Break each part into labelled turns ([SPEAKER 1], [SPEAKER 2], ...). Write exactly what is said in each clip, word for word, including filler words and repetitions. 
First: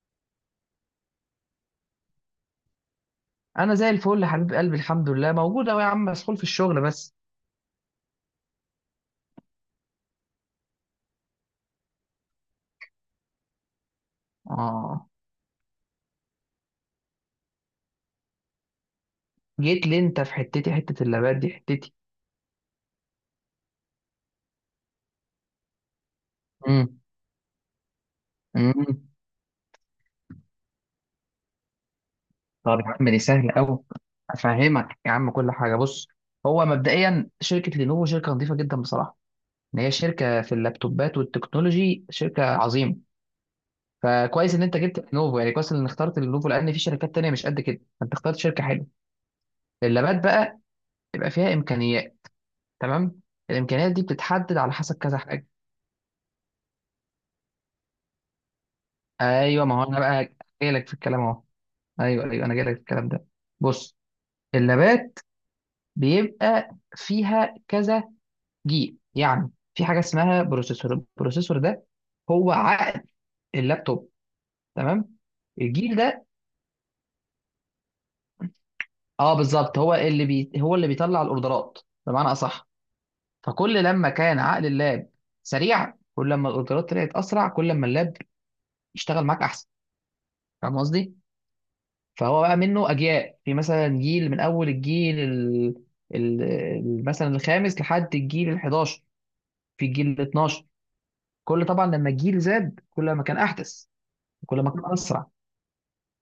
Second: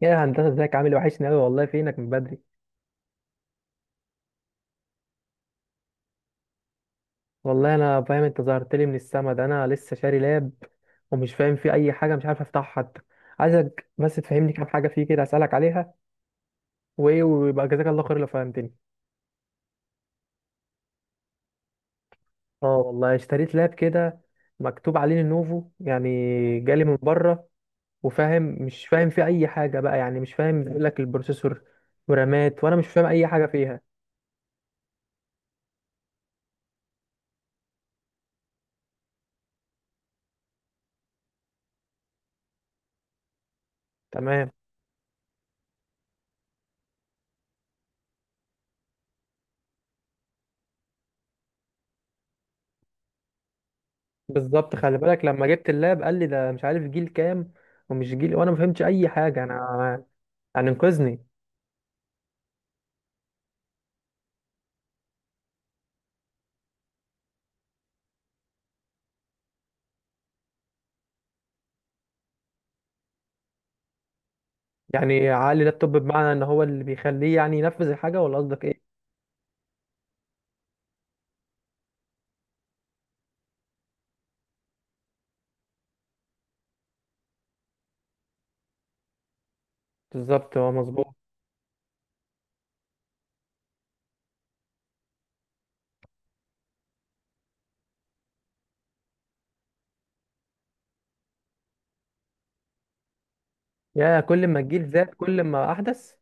[SPEAKER 1] يا هندسة، ازيك؟ عامل إيه؟ وحشني أوي والله. فينك من بدري؟
[SPEAKER 2] انا زي الفل يا حبيب قلبي، الحمد لله موجود اهو. يا عم مسحول في الشغل بس.
[SPEAKER 1] والله أنا فاهم، أنت ظهرت لي من السما. ده أنا لسه شاري لاب ومش فاهم فيه أي حاجة، مش عارف أفتحها حتى. عايزك بس تفهمني كام حاجة فيه
[SPEAKER 2] اه
[SPEAKER 1] كده أسألك عليها وإيه، ويبقى جزاك الله خير لو فهمتني.
[SPEAKER 2] جيت لي انت في حتتي. حته اللابات دي حتتي
[SPEAKER 1] أه والله اشتريت لاب كده، مكتوب عليه لينوفو يعني، جالي من
[SPEAKER 2] امم
[SPEAKER 1] بره، وفاهم مش
[SPEAKER 2] امم
[SPEAKER 1] فاهم فيه أي حاجة بقى، يعني مش فاهم، بيقول لك البروسيسور ورامات، وأنا
[SPEAKER 2] طب يا
[SPEAKER 1] مش فاهم
[SPEAKER 2] عم دي
[SPEAKER 1] أي حاجة
[SPEAKER 2] سهله قوي،
[SPEAKER 1] فيها.
[SPEAKER 2] افهمك يا عم كل حاجه. بص، هو مبدئيا شركه لينوفو شركه نظيفه جدا بصراحه. ان هي شركه في اللابتوبات والتكنولوجي شركه عظيمه.
[SPEAKER 1] تمام.
[SPEAKER 2] فكويس ان انت جبت لينوفو، يعني كويس ان اخترت لينوفو لان في شركات تانية مش قد كده، فانت اخترت شركه حلوه. اللابات بقى يبقى فيها امكانيات، تمام. الامكانيات دي بتتحدد على
[SPEAKER 1] بالظبط،
[SPEAKER 2] حسب
[SPEAKER 1] خلي
[SPEAKER 2] كذا
[SPEAKER 1] بالك لما
[SPEAKER 2] حاجه.
[SPEAKER 1] جبت اللاب قال لي ده مش عارف جيل كام ومش جيل، وانا ما فهمتش اي حاجه
[SPEAKER 2] ايوه، ما هو انا
[SPEAKER 1] انا،
[SPEAKER 2] بقى
[SPEAKER 1] يعني
[SPEAKER 2] جاي لك في الكلام
[SPEAKER 1] انقذني.
[SPEAKER 2] اهو. ايوه ايوه، انا جاي لك في الكلام ده. بص، اللابات بيبقى فيها كذا جيل. يعني في حاجه اسمها بروسيسور. البروسيسور ده هو عقل اللابتوب، تمام.
[SPEAKER 1] يعني عقلي
[SPEAKER 2] الجيل
[SPEAKER 1] لابتوب،
[SPEAKER 2] ده،
[SPEAKER 1] بمعنى ان هو اللي بيخليه يعني ينفذ الحاجه، ولا قصدك ايه؟
[SPEAKER 2] اه بالظبط، هو اللي بي... هو اللي بيطلع الاوردرات بمعنى اصح. فكل لما كان عقل اللاب سريع، كل لما الاوردرات طلعت اسرع، كل لما اللاب يشتغل معاك احسن.
[SPEAKER 1] بالظبط، هو
[SPEAKER 2] فاهم
[SPEAKER 1] مظبوط.
[SPEAKER 2] قصدي؟ فهو بقى منه اجيال. في مثلا جيل، من اول الجيل ال... ال... ال- مثلا الخامس لحد الجيل ال إحداشر في الجيل ال اثنا عشر. كل طبعا لما الجيل زاد كل ما كان احدث،
[SPEAKER 1] يا كل ما
[SPEAKER 2] كل ما
[SPEAKER 1] الجيل
[SPEAKER 2] كان
[SPEAKER 1] زاد
[SPEAKER 2] اسرع.
[SPEAKER 1] كل ما احدث؟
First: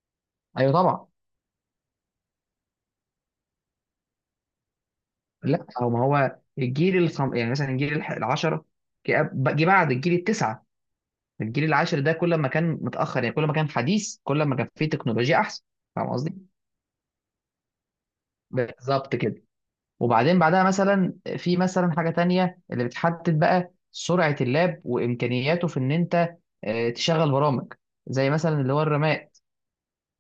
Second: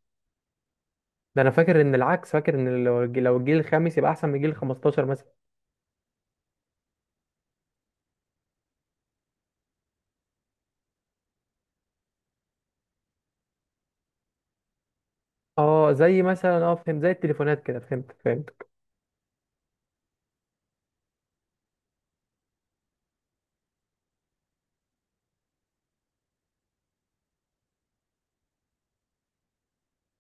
[SPEAKER 2] ايوه طبعا.
[SPEAKER 1] ده انا فاكر ان العكس، فاكر ان لو الج- لو الجيل الخامس يبقى احسن من الجيل خمستاشر مثلا.
[SPEAKER 2] لا، او ما هو الجيل الخم... يعني مثلا الجيل الح- العشرة، جه جه بعد الجيل التسعة. الجيل العاشر ده كل ما كان متاخر يعني، كل ما كان حديث، كل ما كان فيه تكنولوجيا احسن.
[SPEAKER 1] اه،
[SPEAKER 2] فاهم
[SPEAKER 1] زي
[SPEAKER 2] قصدي؟
[SPEAKER 1] مثلا، اه فهمت، زي التليفونات كده، فهمت فهمت.
[SPEAKER 2] بالظبط كده. وبعدين بعدها مثلا في مثلا حاجة تانية اللي بتحدد بقى سرعة اللاب وإمكانياته في إن أنت آه، تشغل برامج، زي مثلا اللي هو الرامات.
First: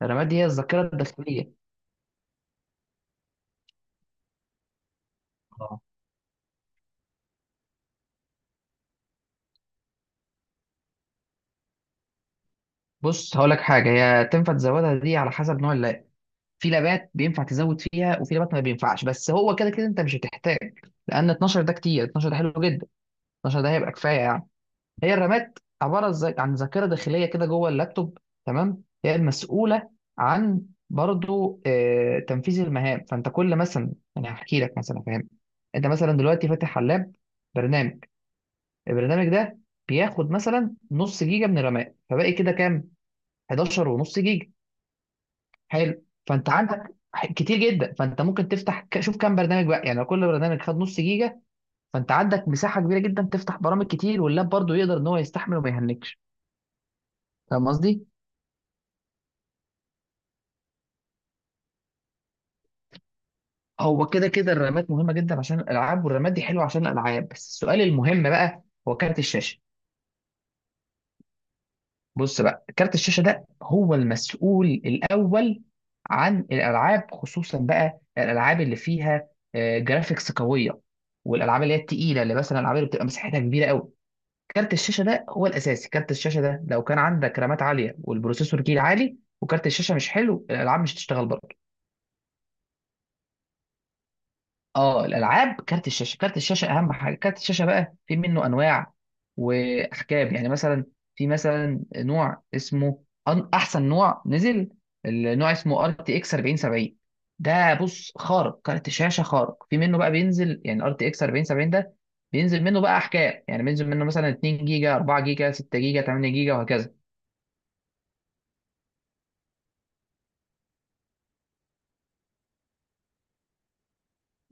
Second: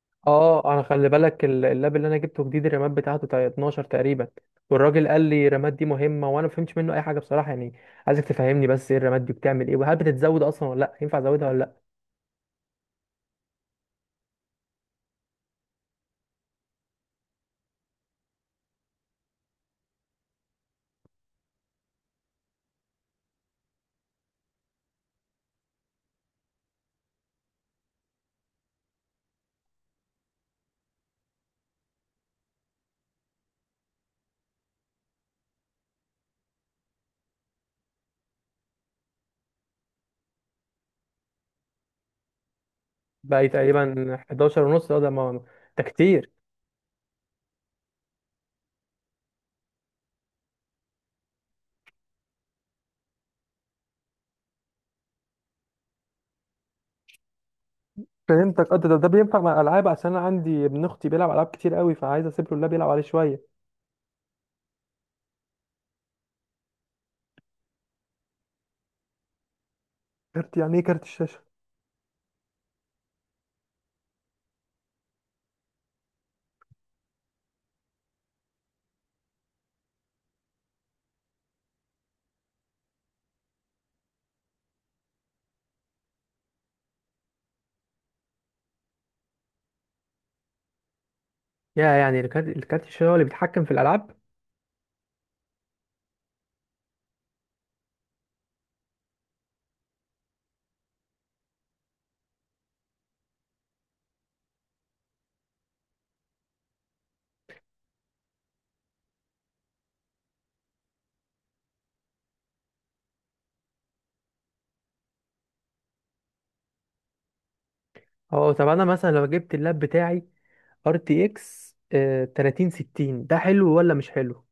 [SPEAKER 2] الرامات دي هي
[SPEAKER 1] اه انا،
[SPEAKER 2] الذاكرة
[SPEAKER 1] خلي بالك
[SPEAKER 2] الداخلية.
[SPEAKER 1] ال- اللاب اللي انا جبته جديد الرامات بتاعته تا- اتناشر تقريبا، والراجل قال لي الرامات
[SPEAKER 2] اه،
[SPEAKER 1] دي مهمه وانا ما فهمتش منه اي حاجه بصراحه يعني. عايزك تفهمني بس ايه الرامات دي بتعمل ايه؟ وهل بتتزود اصلا ولا لا؟ ينفع ازودها ولا لا؟
[SPEAKER 2] بص هقول لك حاجة، هي تنفع تزودها دي على حسب نوع اللاب. في لابات بينفع تزود فيها، وفي لابات ما بينفعش. بس هو كده كده أنت مش هتحتاج، لأن اتناشر ده كتير، اتناشر ده حلو جدا، اتناشر ده هيبقى كفاية يعني. هي الرامات عباره ز- عن ذاكره داخليه كده جوه اللابتوب، تمام. هي المسؤوله عن برضو آه، تنفيذ المهام. فانت كل مثلا انا هحكي لك مثلا، فاهم، انت مثلا دلوقتي فاتح علاب برنامج. البرنامج ده بياخد مثلا نص جيجا من الرامات، فباقي كده كام؟
[SPEAKER 1] بقى
[SPEAKER 2] إحداشر
[SPEAKER 1] تقريبا
[SPEAKER 2] ونص جيجا،
[SPEAKER 1] حداشر ونص. اه ده ما- ده
[SPEAKER 2] حلو.
[SPEAKER 1] كتير.
[SPEAKER 2] فانت عندك ح- كتير جدا. فانت ممكن تفتح ك- شوف كام برنامج بقى يعني. لو كل برنامج خد نص جيجا، فانت عندك مساحه كبيره جدا تفتح برامج كتير، واللاب برضو يقدر ان هو يستحمل وما يهنكش. فاهم قصدي؟
[SPEAKER 1] فهمتك. اه، ده, ده ده بينفع مع الالعاب، عشان انا عندي ابن اختي بيلعب العاب كتير قوي، فعايز اسيب له اللاب يلعب عليه شويه.
[SPEAKER 2] هو كده كده الرامات مهمه جدا عشان الالعاب، والرامات دي حلوه عشان الالعاب. بس السؤال المهم بقى هو كارت الشاشه.
[SPEAKER 1] كارت؟ يعني ايه كارت الشاشه؟
[SPEAKER 2] بص بقى، كارت الشاشه ده هو المسؤول الاول عن الالعاب، خصوصا بقى الالعاب اللي فيها آه، جرافيكس قويه، والالعاب اللي هي التقيله، اللي مثلا الالعاب اللي بتبقى مساحتها كبيره قوي. كارت الشاشه ده هو الاساسي. كارت الشاشه ده لو كان عندك رامات عاليه، والبروسيسور جيل عالي، وكارت الشاشه مش حلو، الالعاب مش هتشتغل برضه.
[SPEAKER 1] يا يعني الكارت الكارت الشاشه هو اللي بيتحكم في الالعاب؟
[SPEAKER 2] اه الالعاب كارت الشاشه، كارت الشاشه اهم حاجه. كارت الشاشه بقى في منه انواع واحجام يعني. مثلا في مثلا نوع اسمه أن- احسن نوع نزل، النوع اسمه ار تي اكس أربعين سبعين. ده بص خارق، كارت شاشه خارق. في منه بقى بينزل يعني، ار تي اكس أربعين سبعين ده بينزل منه بقى احجام، يعني بينزل منه مثلا اتنين جيجا، أربعة جيجا، ستة جيجا، تمانية جيجا، وهكذا.
[SPEAKER 1] اه، طب انا مثلا لو جبت اللاب بتاعي ار تي اكس تلاتين ستين، ده حلو ولا مش حلو؟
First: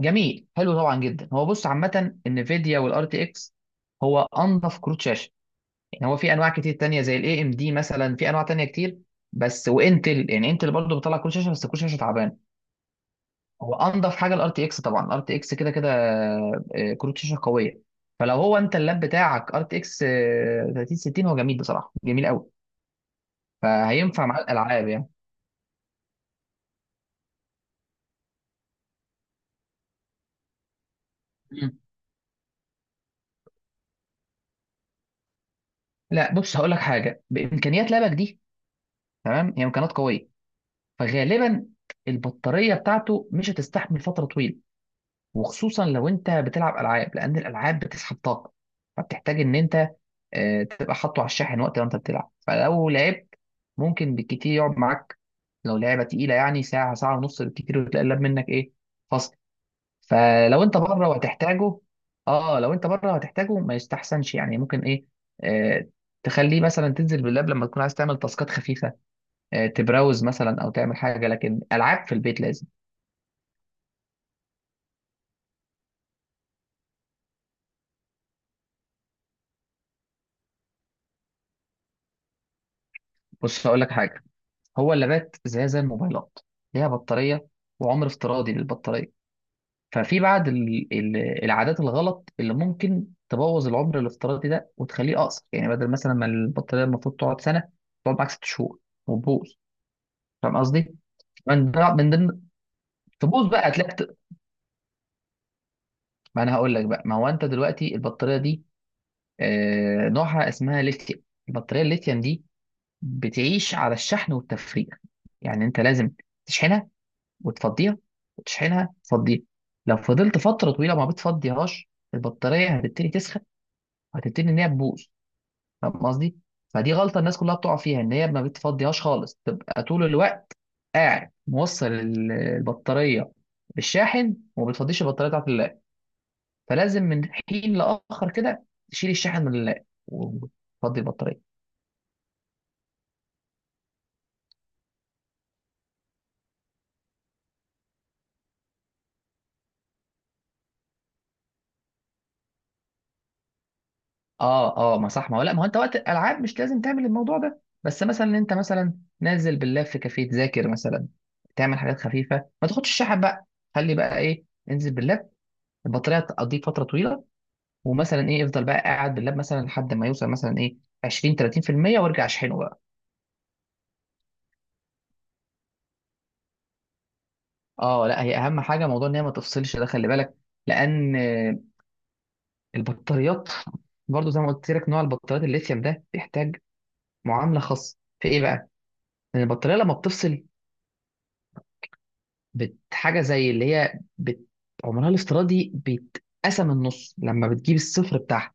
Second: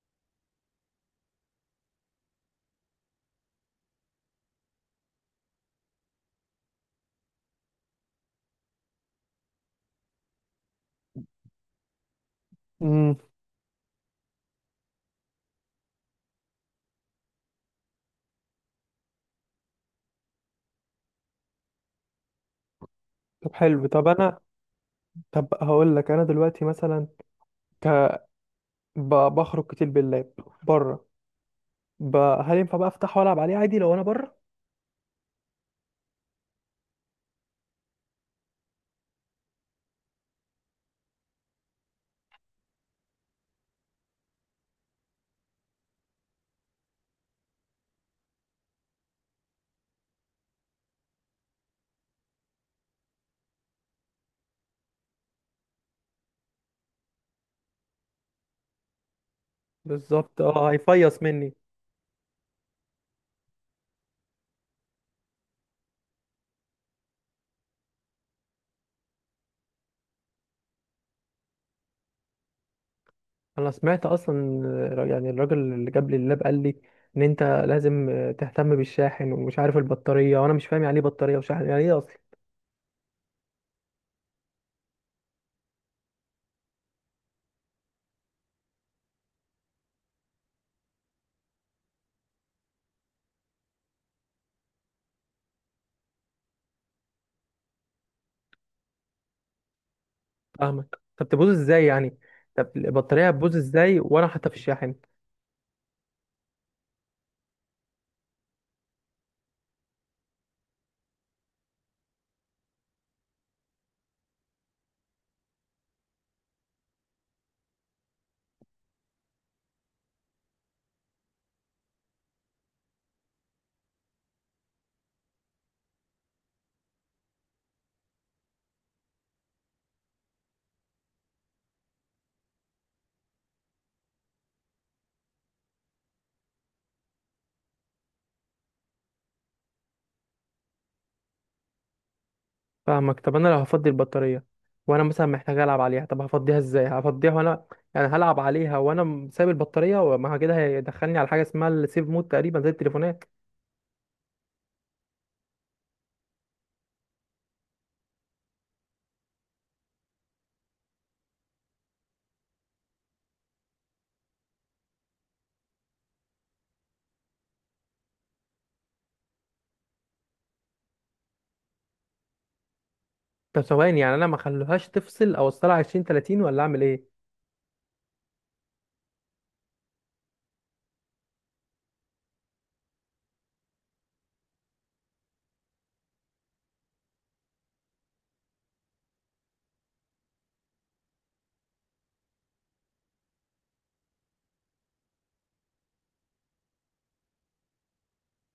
[SPEAKER 2] جميل حلو طبعا جدا. هو بص، عامه النفيديا والار تي اكس هو انظف كروت شاشه يعني. هو في انواع كتير تانية زي الاي ام دي مثلا، في انواع تانية كتير، بس وانتل يعني، انتل برضه بتطلع كروت شاشه، بس كروت شاشه تعبان.
[SPEAKER 1] امم
[SPEAKER 2] هو انضف حاجه الار تي اكس طبعا، الار تي اكس كده كده آه، كروت شاشه قويه. فلو هو انت اللاب بتاعك ار تي اكس ثلاثين ستين، هو جميل بصراحه، جميل قوي،
[SPEAKER 1] طب حلو. طب
[SPEAKER 2] فهينفع مع
[SPEAKER 1] انا
[SPEAKER 2] الالعاب يعني.
[SPEAKER 1] طب هقول لك انا دلوقتي مثلا، ك... ب... بخرج كتير باللاب بره،
[SPEAKER 2] مم.
[SPEAKER 1] ب... هل ينفع بقى افتحه والعب عليه عادي لو انا بره؟
[SPEAKER 2] لا بص هقول لك حاجه، بامكانيات لابك دي، تمام، هي امكانيات قويه، فغالبا البطاريه بتاعته مش هتستحمل فتره طويله، وخصوصا لو انت بتلعب العاب، لان الالعاب بتسحب طاقه. فبتحتاج ان انت آه، تبقى حاطه على الشاحن وقت ما انت بتلعب. فلو لعبت، ممكن بالكتير يقعد معاك، لو لعبه تقيله يعني، ساعه ساعه ونص بالكتير، وتلاقي اللاب منك ايه؟ فصل.
[SPEAKER 1] بالظبط،
[SPEAKER 2] فلو
[SPEAKER 1] اه
[SPEAKER 2] انت بره
[SPEAKER 1] هيفيص مني.
[SPEAKER 2] وهتحتاجه، اه لو انت بره وهتحتاجه ما يستحسنش يعني. ممكن ايه، آه تخليه مثلا تنزل باللاب لما تكون عايز تعمل تاسكات خفيفه، آه تبراوز مثلا او تعمل حاجه، لكن العاب في البيت لازم.
[SPEAKER 1] انا سمعت اصلا، آه، يعني الراجل اللي جاب لي اللاب قال لي ان انت لازم آه، تهتم بالشاحن ومش عارف البطاريه، وانا مش فاهم يعني ايه بطاريه وشاحن، يعني ايه اصلا؟
[SPEAKER 2] بص هقول لك حاجه، هو اللابات زي زي الموبايلات، ليها بطارية وعمر افتراضي للبطارية. ففي بعض ال- ال- العادات الغلط اللي ممكن تبوظ العمر الافتراضي ده وتخليه أقصر، يعني بدل مثلا ما البطارية المفروض تقعد سنة، تقعد معاك ست شهور وتبوظ. فاهم قصدي؟
[SPEAKER 1] فاهمك. طب تبوظ
[SPEAKER 2] من
[SPEAKER 1] ازاي
[SPEAKER 2] ضمن من
[SPEAKER 1] يعني؟
[SPEAKER 2] ضمن
[SPEAKER 1] طب البطاريه
[SPEAKER 2] تبوظ
[SPEAKER 1] هتبوظ
[SPEAKER 2] بقى، هتلاقي
[SPEAKER 1] ازاي
[SPEAKER 2] بت-
[SPEAKER 1] وانا حاططها في الشاحن؟
[SPEAKER 2] ما أنا هقول لك بقى. ما هو أنت دلوقتي البطارية دي آه، نوعها اسمها ليثيوم. البطارية الليثيوم دي بتعيش على الشحن والتفريغ، يعني أنت لازم تشحنها وتفضيها، وتشحنها تفضيها. لو فضلت فترة طويلة ما بتفضيهاش، البطارية هتبتدي تسخن وهتبتدي إن هي تبوظ. فاهم قصدي؟ فدي غلطة الناس كلها بتقع فيها، إن هي ما بتفضيهاش خالص، تبقى طول الوقت قاعد موصل ال- البطارية بالشاحن وما بتفضيش البطارية بتاعت اللاب. فلازم من حين لآخر كده تشيل الشاحن من اللاب وتفضي البطارية.
[SPEAKER 1] فاهمك. طب انا لو هفضي البطاريه وانا مثلا محتاج العب عليها، طب هفضيها ازاي؟ هفضيها وانا يعني هلعب عليها وانا م- سايب البطاريه؟ وما هو كده هيدخلني على حاجه اسمها السيف مود تقريبا، زي التليفونات.
[SPEAKER 2] اه اه، ما صح، ما هو لا، ما هو انت وقت الالعاب مش لازم تعمل الموضوع ده. بس مثلا انت مثلا نازل باللاب في كافيه تذاكر مثلا، تعمل حاجات خفيفه، ما تاخدش الشحن بقى، خلي بقى ايه، انزل باللاب، البطاريه تقضيك فتره طويله. ومثلا ايه افضل بقى، قاعد باللاب مثلا لحد ما يوصل مثلا ايه عشرين تلاتين بالمية، وارجع اشحنه بقى.
[SPEAKER 1] طب ثواني، يعني انا ما اخليهاش تفصل او اوصلها عشرين تلاتين، ولا اعمل ايه؟
[SPEAKER 2] اه لا هي اهم حاجه موضوع ان هي ما تفصلش ده، خلي بالك، لان آه، البطاريات برضو زي ما قلت لك نوع البطاريات الليثيوم ده بيحتاج معامله خاصه في ايه بقى؟ ان البطاريه لما بتفصل، بت حاجة زي اللي هي بت عمرها الافتراضي بيتقسم النص لما بتجيب الصفر بتاعها.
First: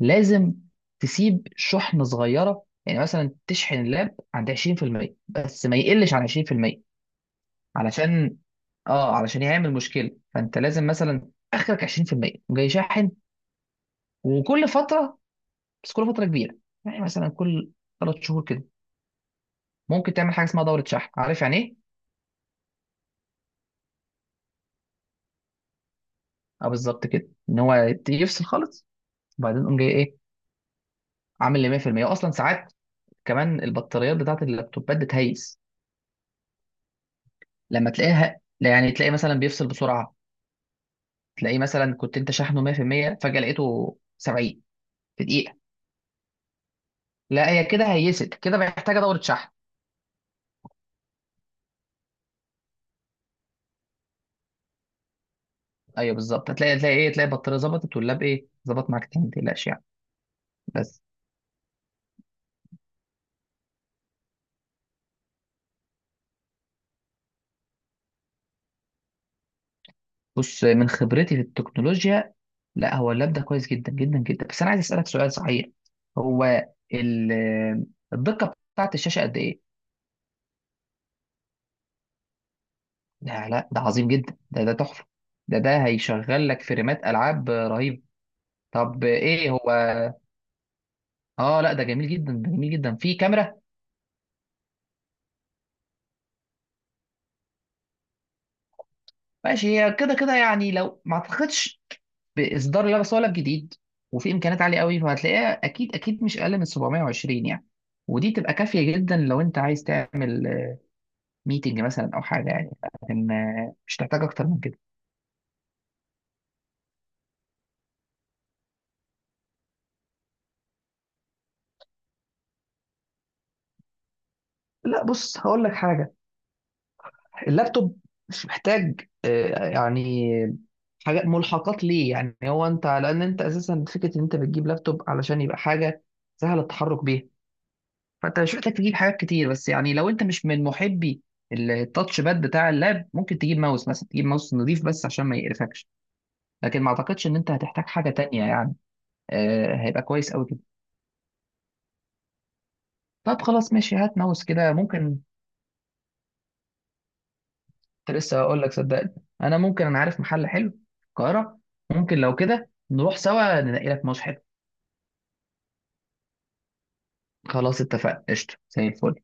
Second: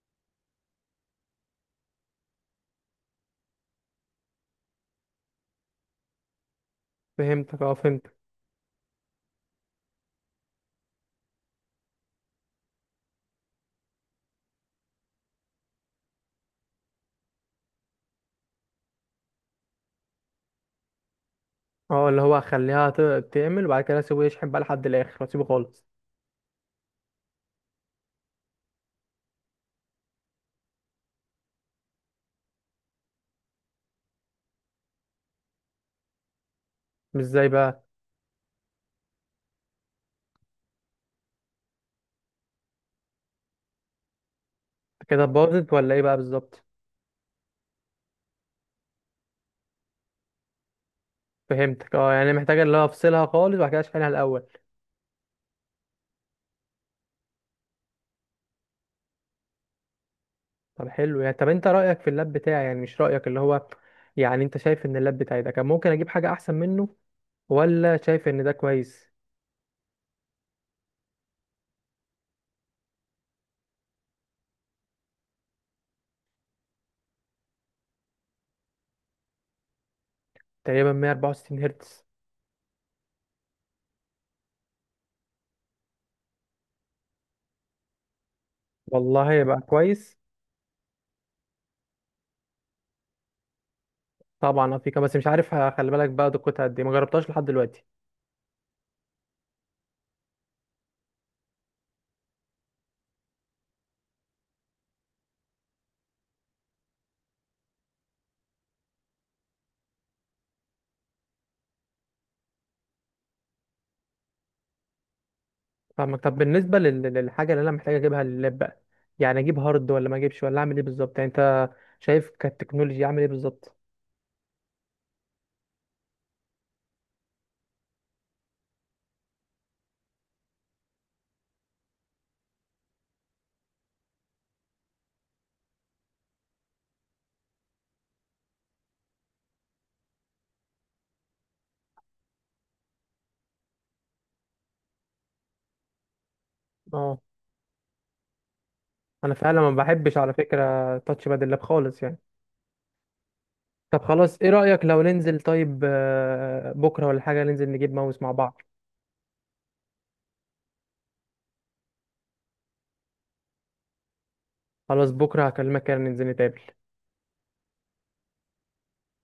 [SPEAKER 2] لازم تسيب شحنة صغيرة، يعني مثلا تشحن اللاب عند عشرين بالمية، بس ما يقلش عن عشرين بالمية،
[SPEAKER 1] فهمتك، اه فهمتك.
[SPEAKER 2] علشان اه علشان يعمل مشكلة. فانت لازم مثلا اخرك عشرين بالمية جاي شاحن، وكل فترة، بس كل فترة كبيرة، يعني مثلا كل ثلاث شهور كده، ممكن تعمل حاجة اسمها دورة شحن. عارف يعني ايه؟
[SPEAKER 1] اه اللي هو اخليها ت- تعمل، وبعد كده اسيبه يشحن بقى لحد الاخر واسيبه خالص.
[SPEAKER 2] اه بالظبط كده، ان هو يفصل خالص، وبعدين قوم جاي ايه عامل لي مية بالمية. اصلا ساعات كمان البطاريات بتاعت اللابتوبات بتهيس
[SPEAKER 1] مش ازاي بقى؟
[SPEAKER 2] لما تلاقيها، لا يعني تلاقي مثلا بيفصل بسرعه، تلاقيه مثلا كنت انت شحنه مية بالمية فجاه لقيته سبعين
[SPEAKER 1] كده
[SPEAKER 2] في دقيقه.
[SPEAKER 1] باظت ولا ايه بقى بالظبط؟
[SPEAKER 2] لا هي كده هيست كده، محتاجه دوره شحن.
[SPEAKER 1] فهمتك، اه، يعني محتاجه اللي هو افصلها خالص وبعد كده اشحنها الاول.
[SPEAKER 2] ايوه بالظبط، هتلاقي تلاقي ايه، تلاقي البطاريه ظبطت واللاب ايه ظبط معاك تاني، ما تقلقش يعني.
[SPEAKER 1] طب
[SPEAKER 2] بس
[SPEAKER 1] حلو. يعني طب انت رأيك في اللاب بتاعي، يعني مش رأيك اللي هو، يعني انت شايف ان اللاب بتاعي ده كان ممكن اجيب حاجة احسن منه، ولا شايف ان ده كويس؟
[SPEAKER 2] بص، من خبرتي في التكنولوجيا، لا هو اللاب ده كويس جدا جدا جدا. بس انا عايز اسالك سؤال صحيح، هو ال- الدقه بتاعت الشاشه قد ايه؟
[SPEAKER 1] تقريبا مية واربعة وستين هرتز.
[SPEAKER 2] لا لا، ده عظيم جدا، ده ده تحفة، ده ده هيشغل لك فريمات ألعاب رهيبة. طب
[SPEAKER 1] والله
[SPEAKER 2] ايه
[SPEAKER 1] يبقى
[SPEAKER 2] هو؟
[SPEAKER 1] كويس.
[SPEAKER 2] اه لا، ده جميل جدا، ده جميل جدا. في كاميرا،
[SPEAKER 1] طبعا افيكا، بس مش عارف ه- خلي بالك بقى دقتها قد ايه، ما جربتهاش لحد دلوقتي.
[SPEAKER 2] ماشي. هي كده كده يعني، لو ما اعتقدش باصدار لا بس ولا جديد، وفي امكانيات عاليه قوي، فهتلاقيها اكيد اكيد مش اقل من سبعمئة وعشرين يعني. ودي تبقى كافيه جدا لو انت عايز تعمل ميتنج مثلا او حاجه يعني، لكن آه، مش تحتاج اكتر من كده.
[SPEAKER 1] فاهمك. طب بالنسبة لل- للحاجة اللي انا محتاج اجيبها لللاب بقى، يعني اجيب هارد ولا ما اجيبش؟ ولا اعمل ايه بالظبط؟ يعني انت شايف كالتكنولوجيا اعمل ايه بالظبط؟
[SPEAKER 2] لا بص هقول لك حاجه، اللابتوب مش محتاج آه، يعني حاجات ملحقات ليه يعني. هو انت لان انت اساسا فكره ان انت بتجيب لابتوب علشان يبقى حاجه سهله التحرك بيها. فانت مش محتاج تجيب حاجات كتير. بس يعني لو انت مش من محبي التاتش باد بتاع اللاب، ممكن تجيب ماوس مثلا، تجيب ماوس نظيف بس عشان ما يقرفكش، لكن ما
[SPEAKER 1] اه.
[SPEAKER 2] اعتقدش ان انت هتحتاج حاجه تانية يعني.
[SPEAKER 1] انا فعلا ما
[SPEAKER 2] آه، هيبقى
[SPEAKER 1] بحبش
[SPEAKER 2] كويس
[SPEAKER 1] على
[SPEAKER 2] قوي كده.
[SPEAKER 1] فكرة تاتش باد اللاب خالص يعني.
[SPEAKER 2] طب خلاص ماشي،
[SPEAKER 1] طب
[SPEAKER 2] هات
[SPEAKER 1] خلاص،
[SPEAKER 2] ماوس
[SPEAKER 1] ايه
[SPEAKER 2] كده
[SPEAKER 1] رأيك لو
[SPEAKER 2] ممكن.
[SPEAKER 1] ننزل طيب آه، بكرة ولا حاجة، ننزل نجيب
[SPEAKER 2] كنت
[SPEAKER 1] ماوس مع
[SPEAKER 2] لسه
[SPEAKER 1] بعض؟
[SPEAKER 2] اقول لك صدقني، انا ممكن انا عارف محل حلو في القاهره. ممكن لو كده نروح سوا ننقي لك ماوس حلو.
[SPEAKER 1] خلاص، بكرة هكلمك كده ننزل نتقابل.
[SPEAKER 2] خلاص اتفقنا، قشطه زي الفل.